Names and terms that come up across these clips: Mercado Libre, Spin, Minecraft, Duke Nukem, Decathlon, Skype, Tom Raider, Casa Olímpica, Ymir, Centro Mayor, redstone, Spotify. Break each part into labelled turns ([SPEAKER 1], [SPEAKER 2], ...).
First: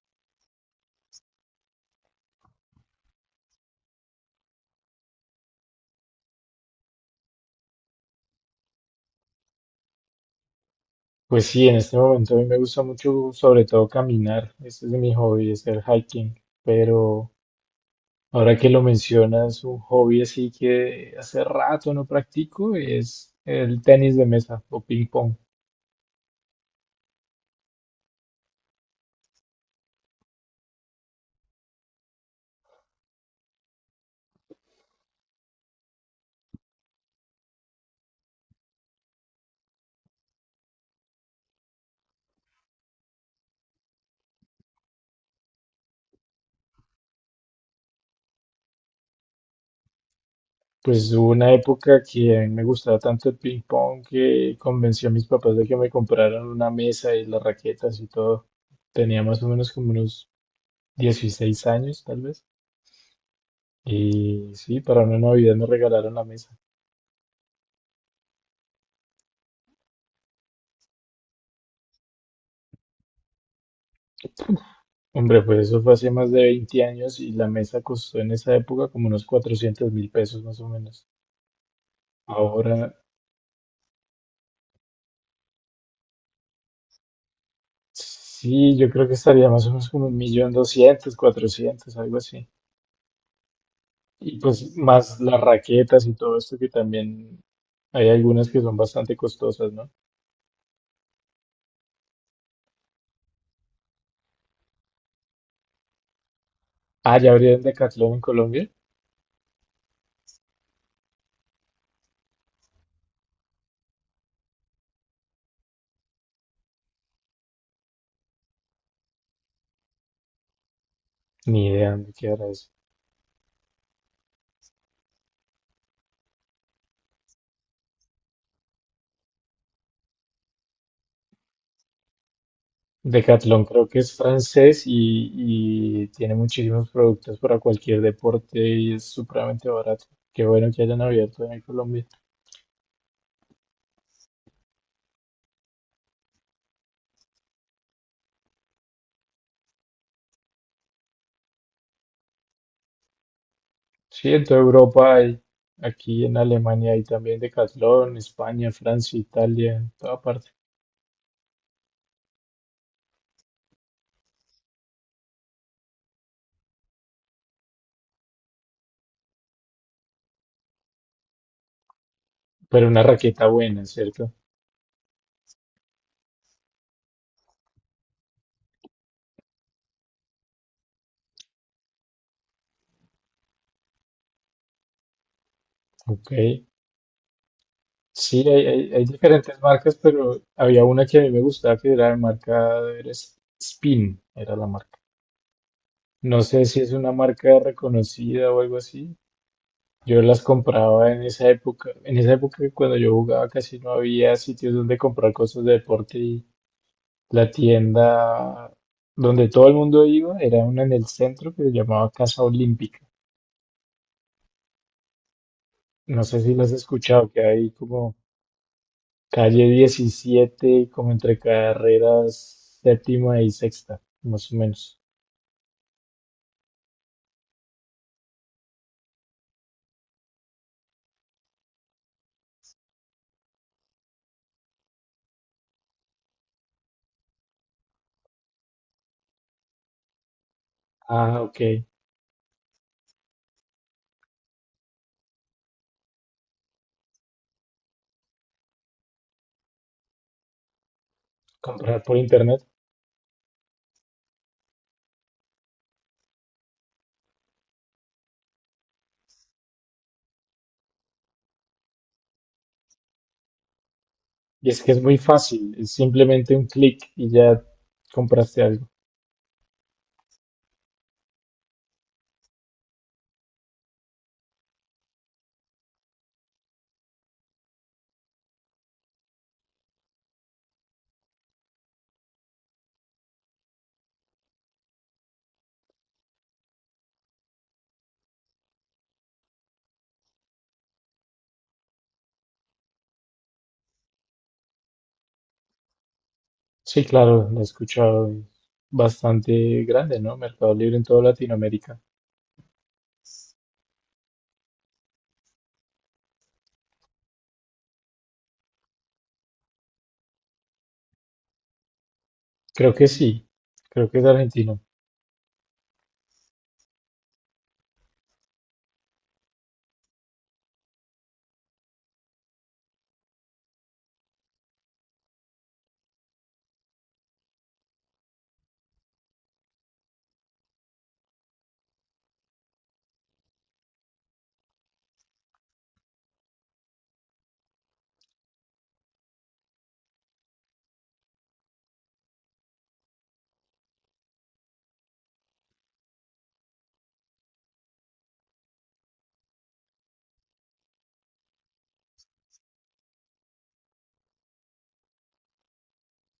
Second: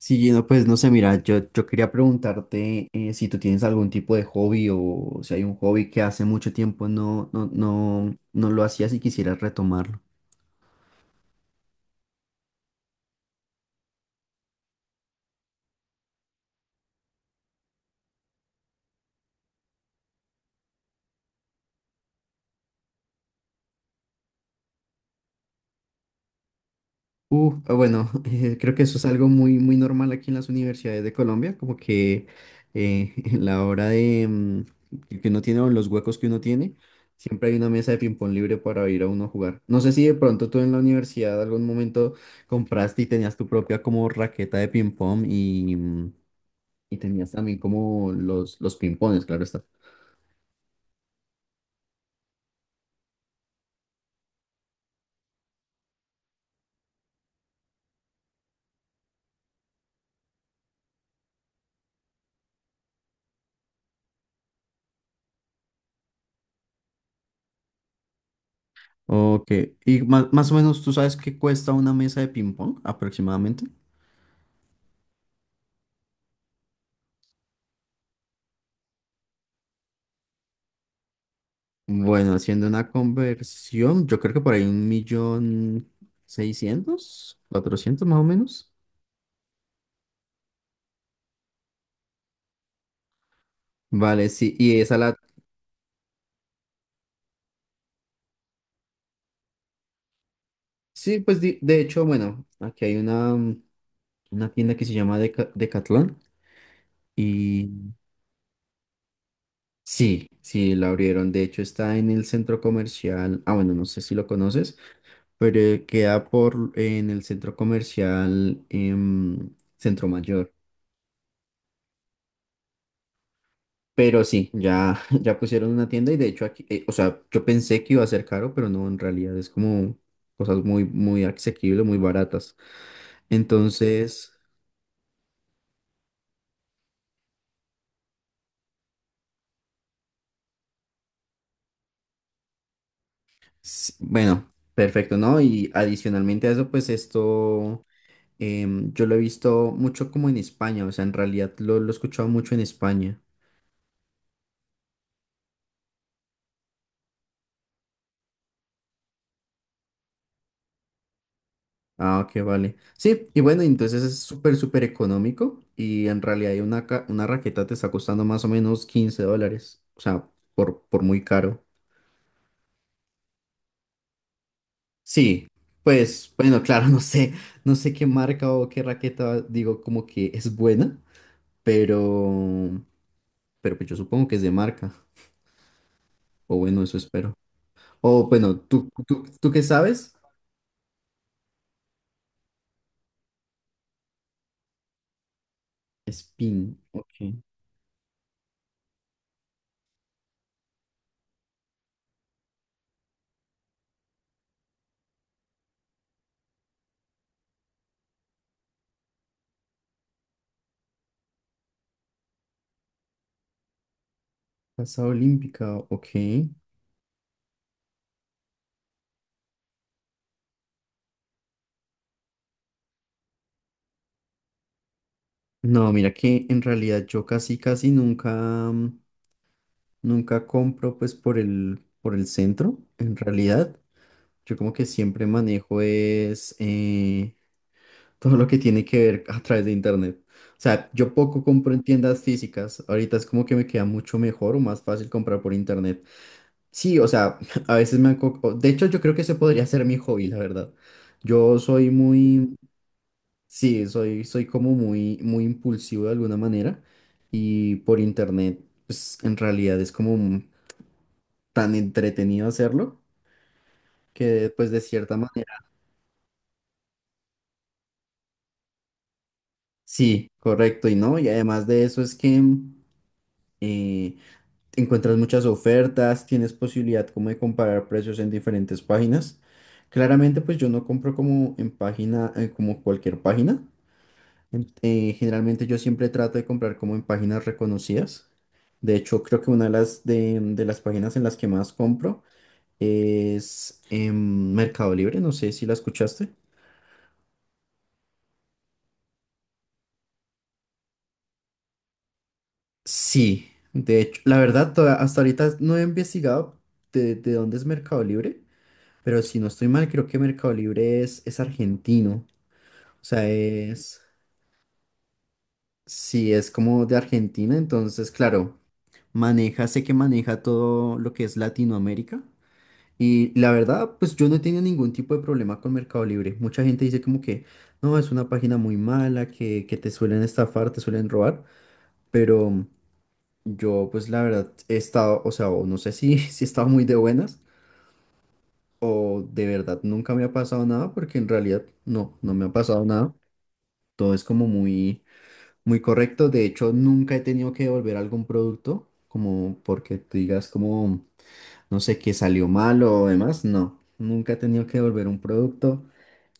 [SPEAKER 1] Sí, no, pues no sé, mira, yo quería preguntarte si tú tienes algún tipo de hobby o si hay un hobby que hace mucho tiempo no lo hacías y quisieras retomarlo.
[SPEAKER 2] Pues sí, en este momento a mí me gusta mucho, sobre todo caminar. Este es mi hobby, hacer hiking. Pero ahora que lo mencionas, un hobby así que hace rato no practico es el tenis de mesa o ping pong.
[SPEAKER 1] Bueno, creo que eso es algo muy, muy normal aquí en las universidades de Colombia, como que en la hora de que uno tiene o en los huecos que uno tiene, siempre hay una mesa de ping-pong libre para ir a uno a jugar. No sé si de pronto tú en la universidad algún momento compraste y tenías tu propia como raqueta de ping-pong y tenías también como los pimpones, claro está.
[SPEAKER 2] Pues hubo una época que a mí me gustaba tanto el ping pong que convencí a mis papás de que me compraran una mesa y las raquetas y todo. Tenía más o menos como unos 16 años, tal vez. Y sí, para una Navidad me regalaron la mesa.
[SPEAKER 1] Ok. ¿Y más o menos tú sabes qué cuesta una mesa de ping-pong aproximadamente?
[SPEAKER 2] Hombre, pues eso fue hace más de 20 años y la mesa costó en esa época como unos 400.000 pesos más o menos.
[SPEAKER 1] Bueno, haciendo una
[SPEAKER 2] Ahora,
[SPEAKER 1] conversión, yo creo que por ahí un millón seiscientos, cuatrocientos más o menos.
[SPEAKER 2] sí, yo creo que estaría más o menos como 1.200.000, 400.000, algo así.
[SPEAKER 1] Vale,
[SPEAKER 2] Y
[SPEAKER 1] sí,
[SPEAKER 2] pues
[SPEAKER 1] y esa la.
[SPEAKER 2] más las raquetas y todo esto que también hay algunas que son bastante costosas, ¿no?
[SPEAKER 1] Sí, pues de hecho, bueno, aquí hay una tienda que se llama Decathlon
[SPEAKER 2] Ah, ¿ya abrieron
[SPEAKER 1] y
[SPEAKER 2] Decathlon en Colombia?
[SPEAKER 1] sí, sí, la abrieron. De hecho, está en el centro comercial. Ah, bueno, no sé si lo conoces, pero queda por en el centro comercial Centro Mayor.
[SPEAKER 2] Ni idea dónde quedará eso.
[SPEAKER 1] Pero sí, ya, ya pusieron una tienda y de hecho aquí, o sea, yo pensé que iba a ser caro, pero no, en realidad es como cosas muy, muy asequibles, muy baratas.
[SPEAKER 2] Decathlon creo que es
[SPEAKER 1] Entonces,
[SPEAKER 2] francés y tiene muchísimos productos para cualquier deporte y es supremamente barato. Qué bueno que hayan abierto en Colombia.
[SPEAKER 1] bueno, perfecto, ¿no? Y adicionalmente a eso, pues esto yo lo he visto mucho como en España, o sea, en realidad lo he escuchado mucho en España.
[SPEAKER 2] Sí, en toda Europa hay, aquí en Alemania hay también Decathlon, España, Francia, Italia, en toda parte.
[SPEAKER 1] Ah, ok, vale. Sí, y bueno, entonces es súper, súper económico y en realidad hay una raqueta te está costando más o menos 15 dólares, o sea, por muy caro.
[SPEAKER 2] Pero una raqueta buena, ¿cierto?
[SPEAKER 1] Sí, pues bueno, claro, no sé qué marca o qué raqueta digo como que es buena, pero, pero pues yo supongo que es de marca,
[SPEAKER 2] Ok.
[SPEAKER 1] o bueno, eso espero. O
[SPEAKER 2] Sí,
[SPEAKER 1] bueno,
[SPEAKER 2] hay,
[SPEAKER 1] ¿tú,
[SPEAKER 2] hay- hay
[SPEAKER 1] tú, tú
[SPEAKER 2] diferentes
[SPEAKER 1] qué
[SPEAKER 2] marcas,
[SPEAKER 1] sabes?
[SPEAKER 2] pero había una que a mí me gustaba que era de marca, era Spin, era la marca. No sé
[SPEAKER 1] Spin,
[SPEAKER 2] si es una
[SPEAKER 1] ok.
[SPEAKER 2] marca reconocida o algo así. Yo las compraba en esa época. En esa época cuando yo jugaba casi no había sitios donde comprar cosas de deporte y la tienda donde todo el mundo iba era una en el centro que se llamaba Casa Olímpica.
[SPEAKER 1] Casa Olímpica,
[SPEAKER 2] No sé
[SPEAKER 1] ok.
[SPEAKER 2] si las has escuchado, que hay como calle 17, como entre carreras séptima y sexta, más o menos.
[SPEAKER 1] No, mira que en realidad yo casi, casi nunca, nunca compro pues por el centro, en realidad. Yo como que siempre manejo es todo lo que tiene que ver a través de internet. O sea, yo
[SPEAKER 2] Ah,
[SPEAKER 1] poco
[SPEAKER 2] ok.
[SPEAKER 1] compro en tiendas físicas. Ahorita es como que me queda mucho mejor o más fácil comprar por internet. Sí, o sea, a veces me han. De hecho, yo creo que ese podría ser mi hobby, la verdad. Yo soy
[SPEAKER 2] Comprar por
[SPEAKER 1] muy.
[SPEAKER 2] internet.
[SPEAKER 1] Sí, soy como muy, muy impulsivo de alguna manera y por internet, pues en realidad es como tan entretenido hacerlo que
[SPEAKER 2] Y
[SPEAKER 1] pues
[SPEAKER 2] es
[SPEAKER 1] de
[SPEAKER 2] que es
[SPEAKER 1] cierta
[SPEAKER 2] muy
[SPEAKER 1] manera
[SPEAKER 2] fácil, es simplemente un clic y ya compraste algo.
[SPEAKER 1] sí, correcto y no, y además de eso es que eh, encuentras muchas ofertas, tienes posibilidad como de comparar precios en diferentes páginas. Claramente pues yo no compro como en página, como cualquier página. Generalmente yo siempre trato de comprar como en páginas reconocidas. De hecho, creo que una de las páginas en las que más compro es Mercado Libre, no sé si la escuchaste.
[SPEAKER 2] Sí, claro, lo he escuchado. Es bastante grande, ¿no? Mercado Libre en toda Latinoamérica.
[SPEAKER 1] Sí, de hecho, la verdad, hasta ahorita no he investigado de dónde es Mercado Libre, pero si no estoy mal, creo que Mercado Libre es argentino.
[SPEAKER 2] Creo
[SPEAKER 1] O
[SPEAKER 2] que
[SPEAKER 1] sea,
[SPEAKER 2] sí.
[SPEAKER 1] es,
[SPEAKER 2] Creo que es argentino.
[SPEAKER 1] sí, es como de Argentina, entonces, claro, maneja, sé que maneja todo lo que es Latinoamérica. Y la verdad, pues yo no he tenido ningún tipo de problema con Mercado Libre. Mucha gente dice como que, no, es una página muy mala, que te suelen estafar, te suelen robar, pero. Yo, pues la verdad, he estado, o sea, o no sé si, si he estado muy de buenas o de verdad nunca me ha pasado nada, porque en realidad no me ha pasado nada. Todo es como muy, muy correcto. De hecho, nunca he tenido que devolver algún producto, como porque tú digas como, no sé, que salió mal o demás. No, nunca he tenido que devolver un producto.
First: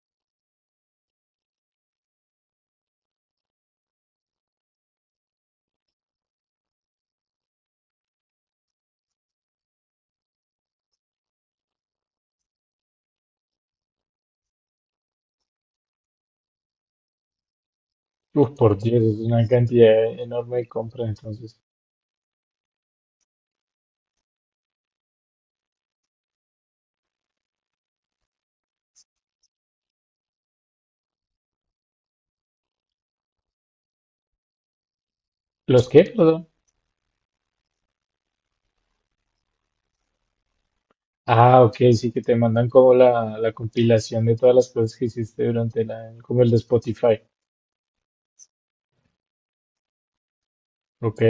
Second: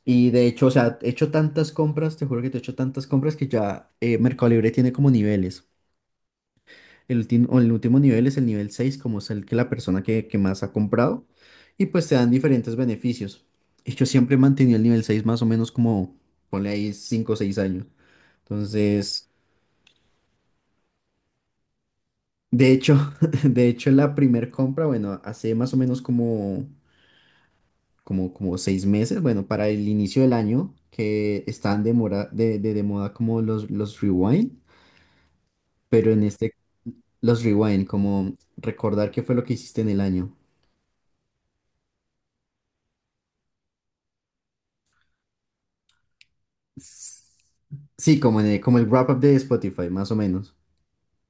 [SPEAKER 1] Y de hecho, o sea, he hecho tantas compras, te juro que te he hecho tantas compras que ya Mercado Libre tiene como niveles. El último nivel es el nivel 6 como es el que la persona que más ha comprado, y pues te dan diferentes beneficios. Y yo siempre he mantenido el nivel seis más o menos como, ponle ahí 5 o 6 años.
[SPEAKER 2] Uf, por Dios, es
[SPEAKER 1] Entonces,
[SPEAKER 2] una cantidad enorme de compras, entonces.
[SPEAKER 1] de hecho, de hecho la primer compra, bueno, hace más o menos como 6 meses, bueno, para el inicio del año, que están de, mora- de moda como los rewind,
[SPEAKER 2] ¿Los qué,
[SPEAKER 1] pero en
[SPEAKER 2] perdón?
[SPEAKER 1] este, los rewind, como recordar qué fue lo que hiciste en el año.
[SPEAKER 2] Ah, ok, sí, que te mandan como la compilación de todas las cosas que hiciste durante la, como el de Spotify.
[SPEAKER 1] Sí, como, en el, como el wrap-up de Spotify, más o menos.
[SPEAKER 2] Ok.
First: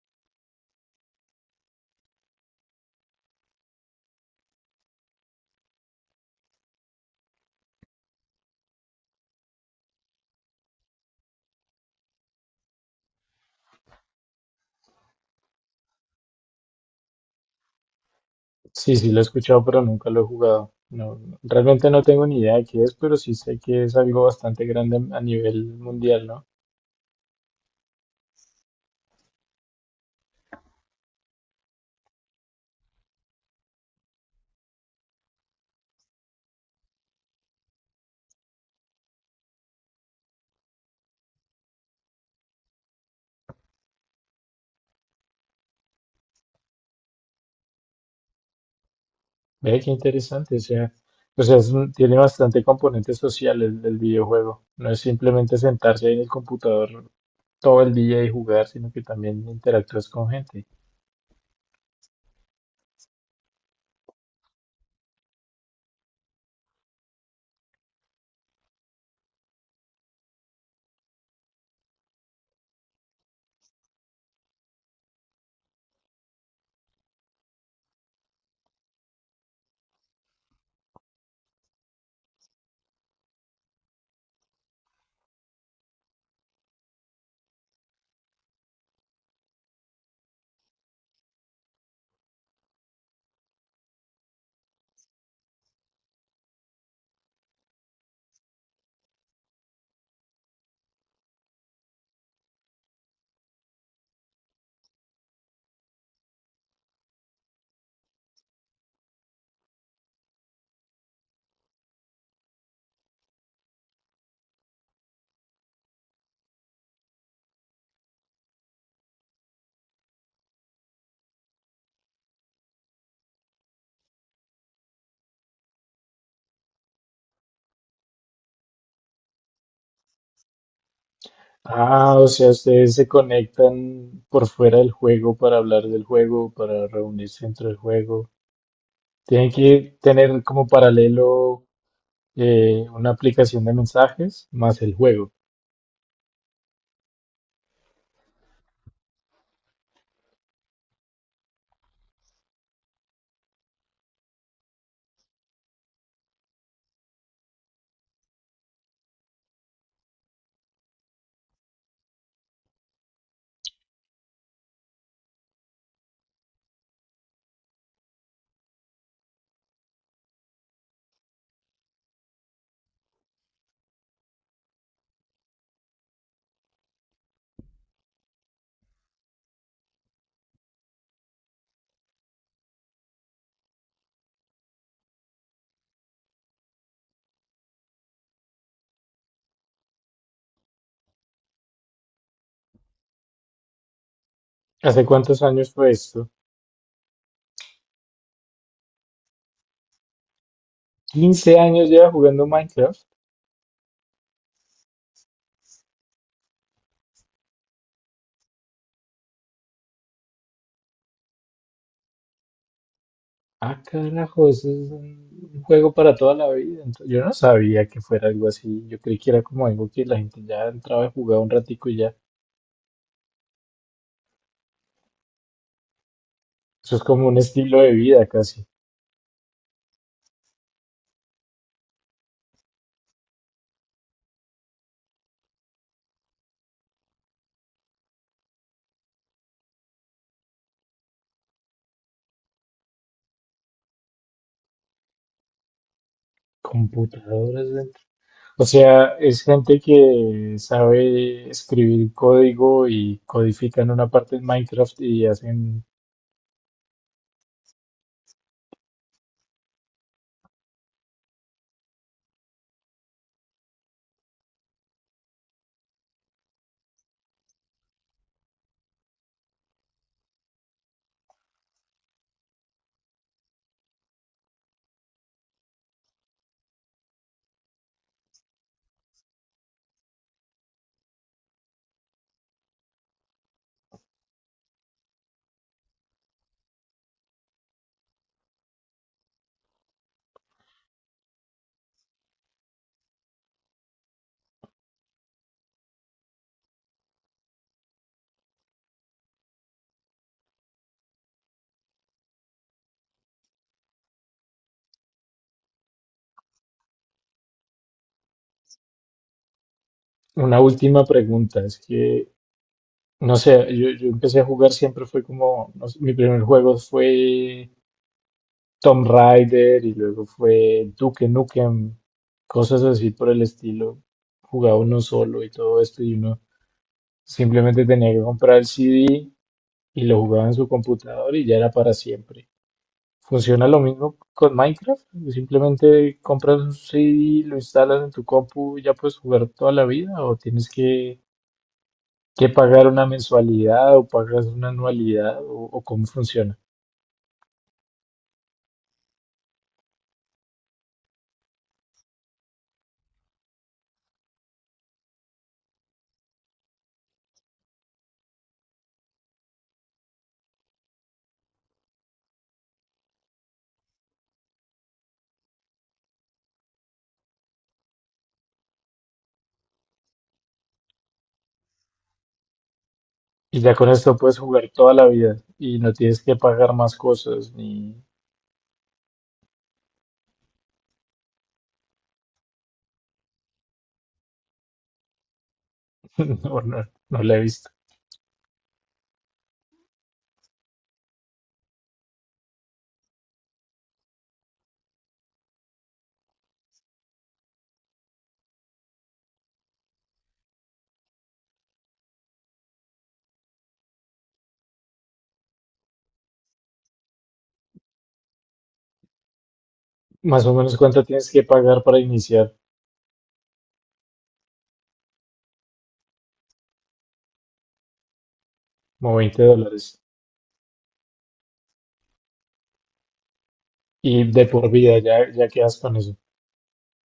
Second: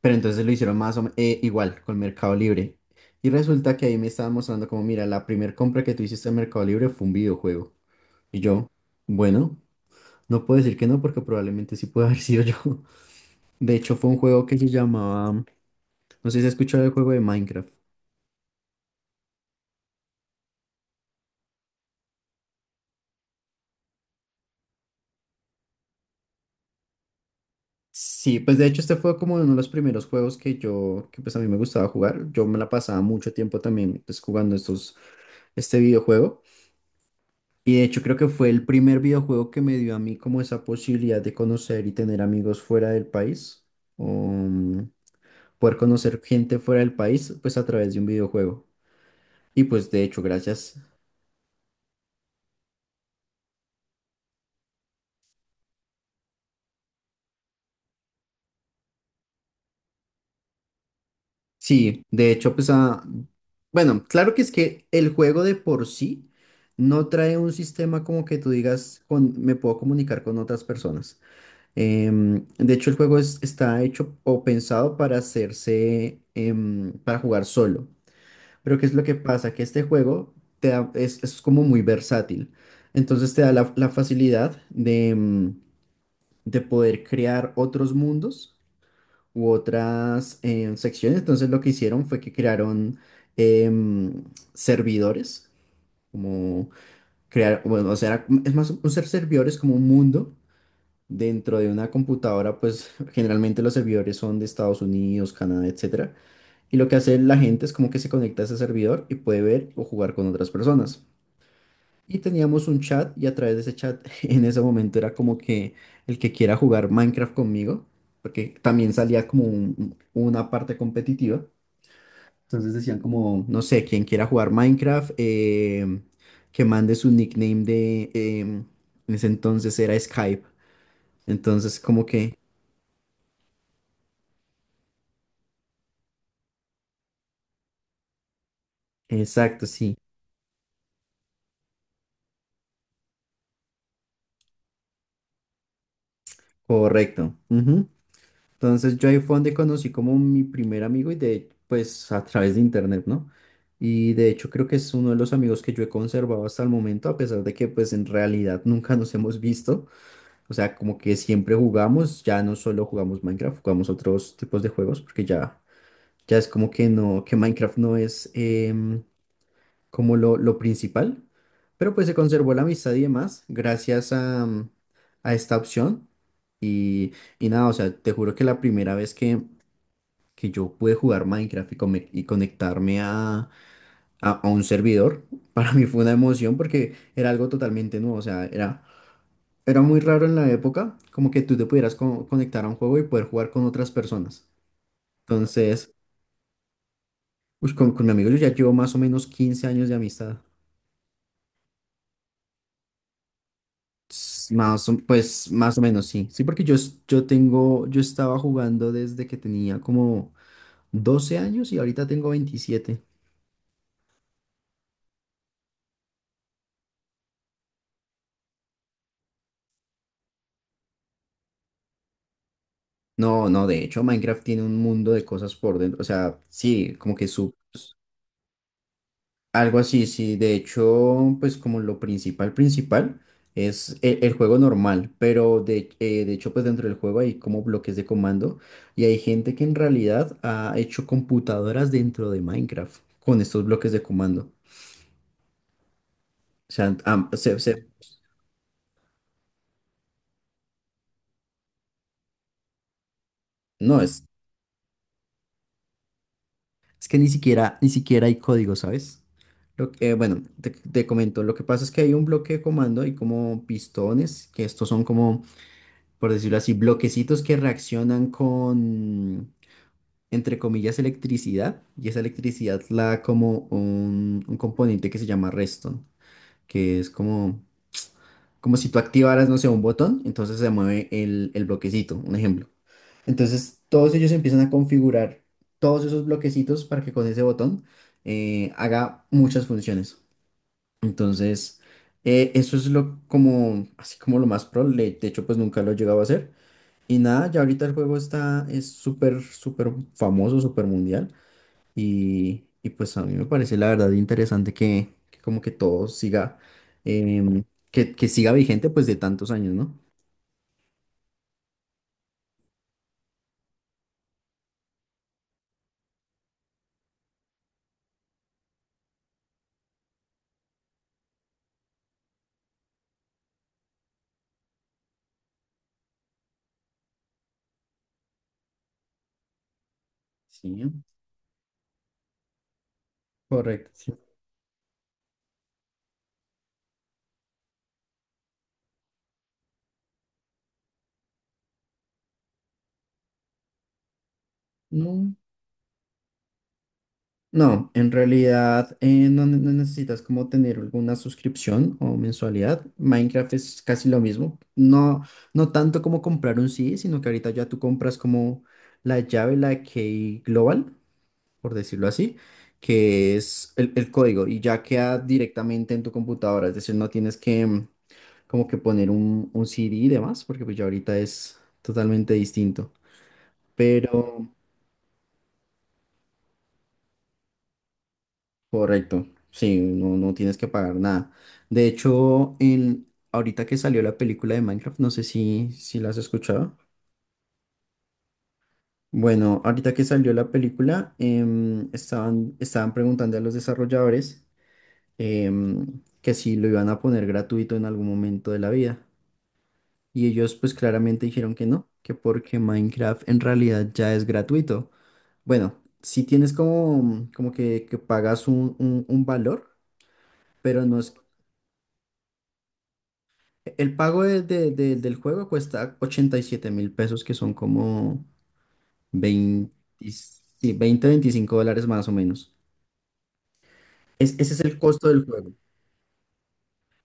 [SPEAKER 1] Pero entonces lo hicieron más o igual con Mercado Libre. Y resulta que ahí me estaban mostrando como, mira, la primera compra que tú hiciste en Mercado Libre fue un videojuego. Y yo, bueno, no puedo decir que no porque probablemente sí puede haber sido yo. De hecho, fue un juego que se llamaba, no sé si has escuchado el juego de Minecraft.
[SPEAKER 2] Sí, sí, lo he escuchado, pero nunca lo he jugado. No, realmente no tengo ni idea de qué es, pero sí sé que es algo bastante grande a nivel mundial, ¿no?
[SPEAKER 1] Sí, pues de hecho este fue como uno de los primeros juegos que yo, que pues a mí me gustaba jugar. Yo me la pasaba mucho tiempo también pues jugando este videojuego. Y de hecho creo que fue el primer videojuego que me dio a mí como esa posibilidad de conocer y tener amigos fuera del país, um, poder conocer gente fuera del país, pues a través de un videojuego. Y
[SPEAKER 2] Ve
[SPEAKER 1] pues
[SPEAKER 2] qué
[SPEAKER 1] de hecho,
[SPEAKER 2] interesante,
[SPEAKER 1] gracias.
[SPEAKER 2] o sea, tiene bastante componente social el videojuego. No es simplemente sentarse ahí en el computador todo el día y jugar, sino que también interactúas con gente.
[SPEAKER 1] Sí, de hecho, pues a. Bueno, claro que es que el juego de por sí no trae un sistema como que tú digas, con, me puedo comunicar con otras personas. De hecho, el juego está hecho o pensado para hacerse, para jugar solo. Pero ¿qué es lo que pasa? Que este juego es como muy versátil. Entonces te da la facilidad de poder crear otros mundos u otras secciones. Entonces lo que hicieron fue que crearon em, servidores, como crear, bueno, o sea, era como es más, un servidor es como un mundo dentro de una computadora, pues generalmente los servidores son de Estados Unidos, Canadá, etcétera y lo que hace la gente es como que se conecta a ese servidor y puede ver o jugar con otras personas. Y teníamos un chat y a través de ese chat en ese momento era como que el que quiera jugar Minecraft conmigo, porque también salía como una parte competitiva. Entonces decían como, no sé, quien quiera jugar Minecraft, que mande su nickname de en ese entonces era Skype. Entonces como
[SPEAKER 2] Ah, o
[SPEAKER 1] que,
[SPEAKER 2] sea, ustedes se conectan por fuera del juego para hablar del juego, para reunirse dentro del juego. Tienen
[SPEAKER 1] exacto, sí,
[SPEAKER 2] que tener como paralelo una aplicación de mensajes más el juego.
[SPEAKER 1] correcto. Entonces yo ahí fue donde conocí como mi primer amigo y de, pues a través de internet, ¿no? Y de hecho creo que es uno de los amigos que yo he conservado hasta el momento, a pesar de que pues en realidad nunca nos hemos visto. O sea, como que siempre jugamos, ya no solo jugamos Minecraft, jugamos otros tipos de juegos, porque ya es como que no, que Minecraft no es como lo principal. Pero pues se conservó la amistad y demás gracias a esta opción. Y, y nada, o sea, te juro que la primera vez que yo pude jugar Minecraft y conectarme a un servidor, para mí fue una emoción porque era algo totalmente nuevo, o sea, era muy raro en la época como que tú te pudieras conectar a un juego y poder jugar con otras personas.
[SPEAKER 2] ¿Hace cuántos años fue
[SPEAKER 1] Entonces,
[SPEAKER 2] esto?
[SPEAKER 1] con mi amigo yo ya llevo más o menos 15 años de amistad.
[SPEAKER 2] 15 años lleva jugando Minecraft.
[SPEAKER 1] Pues más o menos sí, sí, porque yo, es- yo tengo, yo estaba jugando desde que tenía como 12 años y ahorita tengo 27.
[SPEAKER 2] Ah, carajo, eso es un juego para toda la vida. Yo no sabía que fuera algo así. Yo creí que era como algo que la gente ya entraba y jugaba un ratico y ya.
[SPEAKER 1] No, no, de hecho Minecraft tiene un mundo de cosas por dentro, o sea, sí,
[SPEAKER 2] Eso es
[SPEAKER 1] como que
[SPEAKER 2] como un
[SPEAKER 1] su
[SPEAKER 2] estilo de vida casi.
[SPEAKER 1] algo así, sí, de hecho, pues como lo principal, principal es el juego normal, pero de hecho, pues dentro del juego hay como bloques de comando y hay gente que en realidad ha hecho computadoras dentro de Minecraft con estos bloques de comando. O sea,
[SPEAKER 2] Computadoras dentro. O sea, es gente que sabe escribir código y codifican
[SPEAKER 1] no,
[SPEAKER 2] una parte en Minecraft y hacen
[SPEAKER 1] es que ni siquiera, ni siquiera hay código, ¿sabes? Bueno, te comento, lo que pasa es que hay un bloque de comando y como pistones, que estos son como, por decirlo así, bloquecitos que reaccionan con, entre comillas, electricidad, y esa electricidad la da como un componente que se llama redstone, que es como si tú activaras, no sé, un botón, entonces se mueve el bloquecito, un ejemplo. Entonces, todos ellos empiezan a configurar todos esos bloquecitos para que con ese botón haga muchas funciones. Entonces, eso es lo como, así como lo más pro. De hecho, pues nunca lo he llegado a hacer. Y nada, ya ahorita el juego está, es súper, súper famoso, súper mundial. Y pues a mí me parece la verdad interesante que como que todo siga, em, que siga vigente pues de tantos años, ¿no?
[SPEAKER 2] una última pregunta. Es que, no sé, yo empecé a jugar, siempre fue como, no sé, mi primer juego fue Tom Raider y luego fue Duke Nukem, cosas así por el estilo. Jugaba uno solo y todo esto y uno simplemente tenía que comprar el CD y lo jugaba en su
[SPEAKER 1] Sí,
[SPEAKER 2] computador y ya era para siempre. Funciona lo
[SPEAKER 1] correcto.
[SPEAKER 2] mismo
[SPEAKER 1] Sí.
[SPEAKER 2] con Minecraft, simplemente compras un CD, lo instalas en tu compu y ya puedes jugar toda la vida o tienes que pagar una mensualidad o pagas una
[SPEAKER 1] No,
[SPEAKER 2] anualidad o cómo funciona.
[SPEAKER 1] no, en realidad no necesitas como tener alguna suscripción o mensualidad. Minecraft es casi lo mismo. No, no tanto como comprar un CD, sino que ahorita ya tú compras como la llave, la key global, por decirlo así, que es el código y ya queda directamente en tu computadora. Es decir, no tienes que como que poner un CD y demás, porque pues ya ahorita es totalmente distinto.
[SPEAKER 2] Y ya con esto puedes
[SPEAKER 1] Pero
[SPEAKER 2] jugar toda la vida y no tienes que pagar más cosas, ni...
[SPEAKER 1] correcto, sí, no, no tienes que pagar nada. De hecho, ahorita que salió la película de Minecraft, no sé si la has
[SPEAKER 2] No,
[SPEAKER 1] escuchado.
[SPEAKER 2] no, no la he visto.
[SPEAKER 1] Bueno, ahorita que salió la película, estaban preguntando a los desarrolladores que si lo iban a poner gratuito en algún momento de la vida. Y ellos pues claramente dijeron que no, que porque Minecraft en realidad ya es gratuito. Bueno, si tienes como que que, pagas un valor,
[SPEAKER 2] Más o menos
[SPEAKER 1] pero no
[SPEAKER 2] cuánto
[SPEAKER 1] es.
[SPEAKER 2] tienes que pagar para iniciar,
[SPEAKER 1] El pago del juego cuesta 87.000 pesos, que son como
[SPEAKER 2] como 20
[SPEAKER 1] 20
[SPEAKER 2] dólares.
[SPEAKER 1] sí, 20 25 dólares más o menos.
[SPEAKER 2] Y de
[SPEAKER 1] Ese es
[SPEAKER 2] por
[SPEAKER 1] el
[SPEAKER 2] vida
[SPEAKER 1] costo del
[SPEAKER 2] ya, ya
[SPEAKER 1] juego.
[SPEAKER 2] quedas con eso.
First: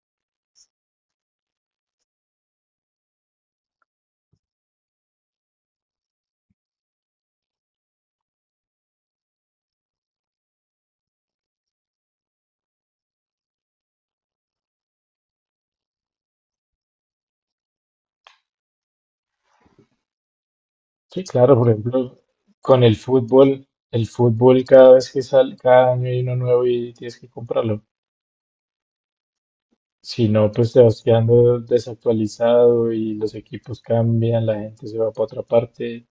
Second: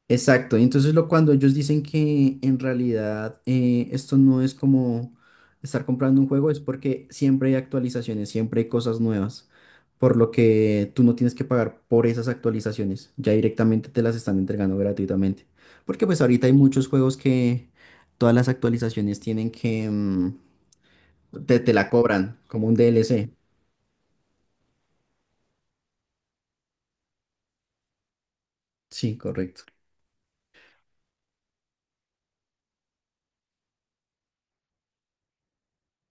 [SPEAKER 1] Exacto, y entonces lo cuando ellos dicen que en realidad esto no es como estar comprando un juego, es porque siempre hay actualizaciones, siempre hay cosas nuevas, por lo que tú no tienes que pagar por esas actualizaciones, ya directamente te las están entregando gratuitamente. Porque pues ahorita hay muchos juegos que todas las actualizaciones tienen que,
[SPEAKER 2] Sí, claro,
[SPEAKER 1] te,
[SPEAKER 2] por
[SPEAKER 1] te la
[SPEAKER 2] ejemplo,
[SPEAKER 1] cobran como un
[SPEAKER 2] con
[SPEAKER 1] DLC.
[SPEAKER 2] el fútbol cada vez que sale, cada año hay uno nuevo y tienes que comprarlo.
[SPEAKER 1] Sí, correcto.
[SPEAKER 2] Si no, pues te vas quedando desactualizado y los equipos cambian, la gente se va para otra parte.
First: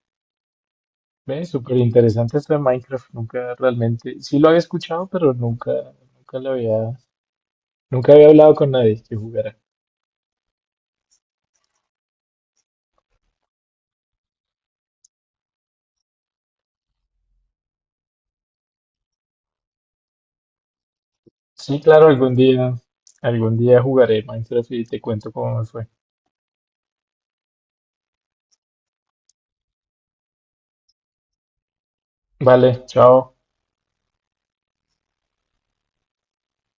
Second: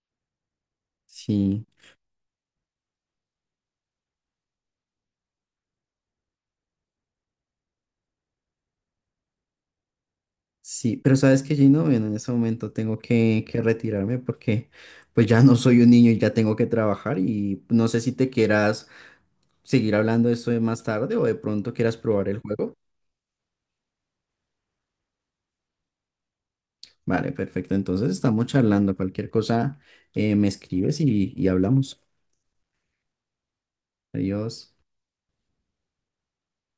[SPEAKER 2] Ve,
[SPEAKER 1] Sí.
[SPEAKER 2] súper interesante esto de Minecraft. Nunca realmente, sí lo había escuchado, pero nunca, nunca lo había, nunca había hablado con nadie que jugara.
[SPEAKER 1] Sí, pero sabes que Gino, bueno, en ese momento tengo que retirarme porque pues ya no soy un niño y ya tengo que trabajar y no sé si te quieras seguir hablando de esto de más tarde o de pronto
[SPEAKER 2] Sí,
[SPEAKER 1] quieras
[SPEAKER 2] claro,
[SPEAKER 1] probar el juego.
[SPEAKER 2] algún día jugaré Minecraft y te cuento cómo me fue.
[SPEAKER 1] Vale, perfecto. Entonces estamos charlando. Cualquier cosa me escribes y hablamos.
[SPEAKER 2] Vale, chao.
[SPEAKER 1] Adiós.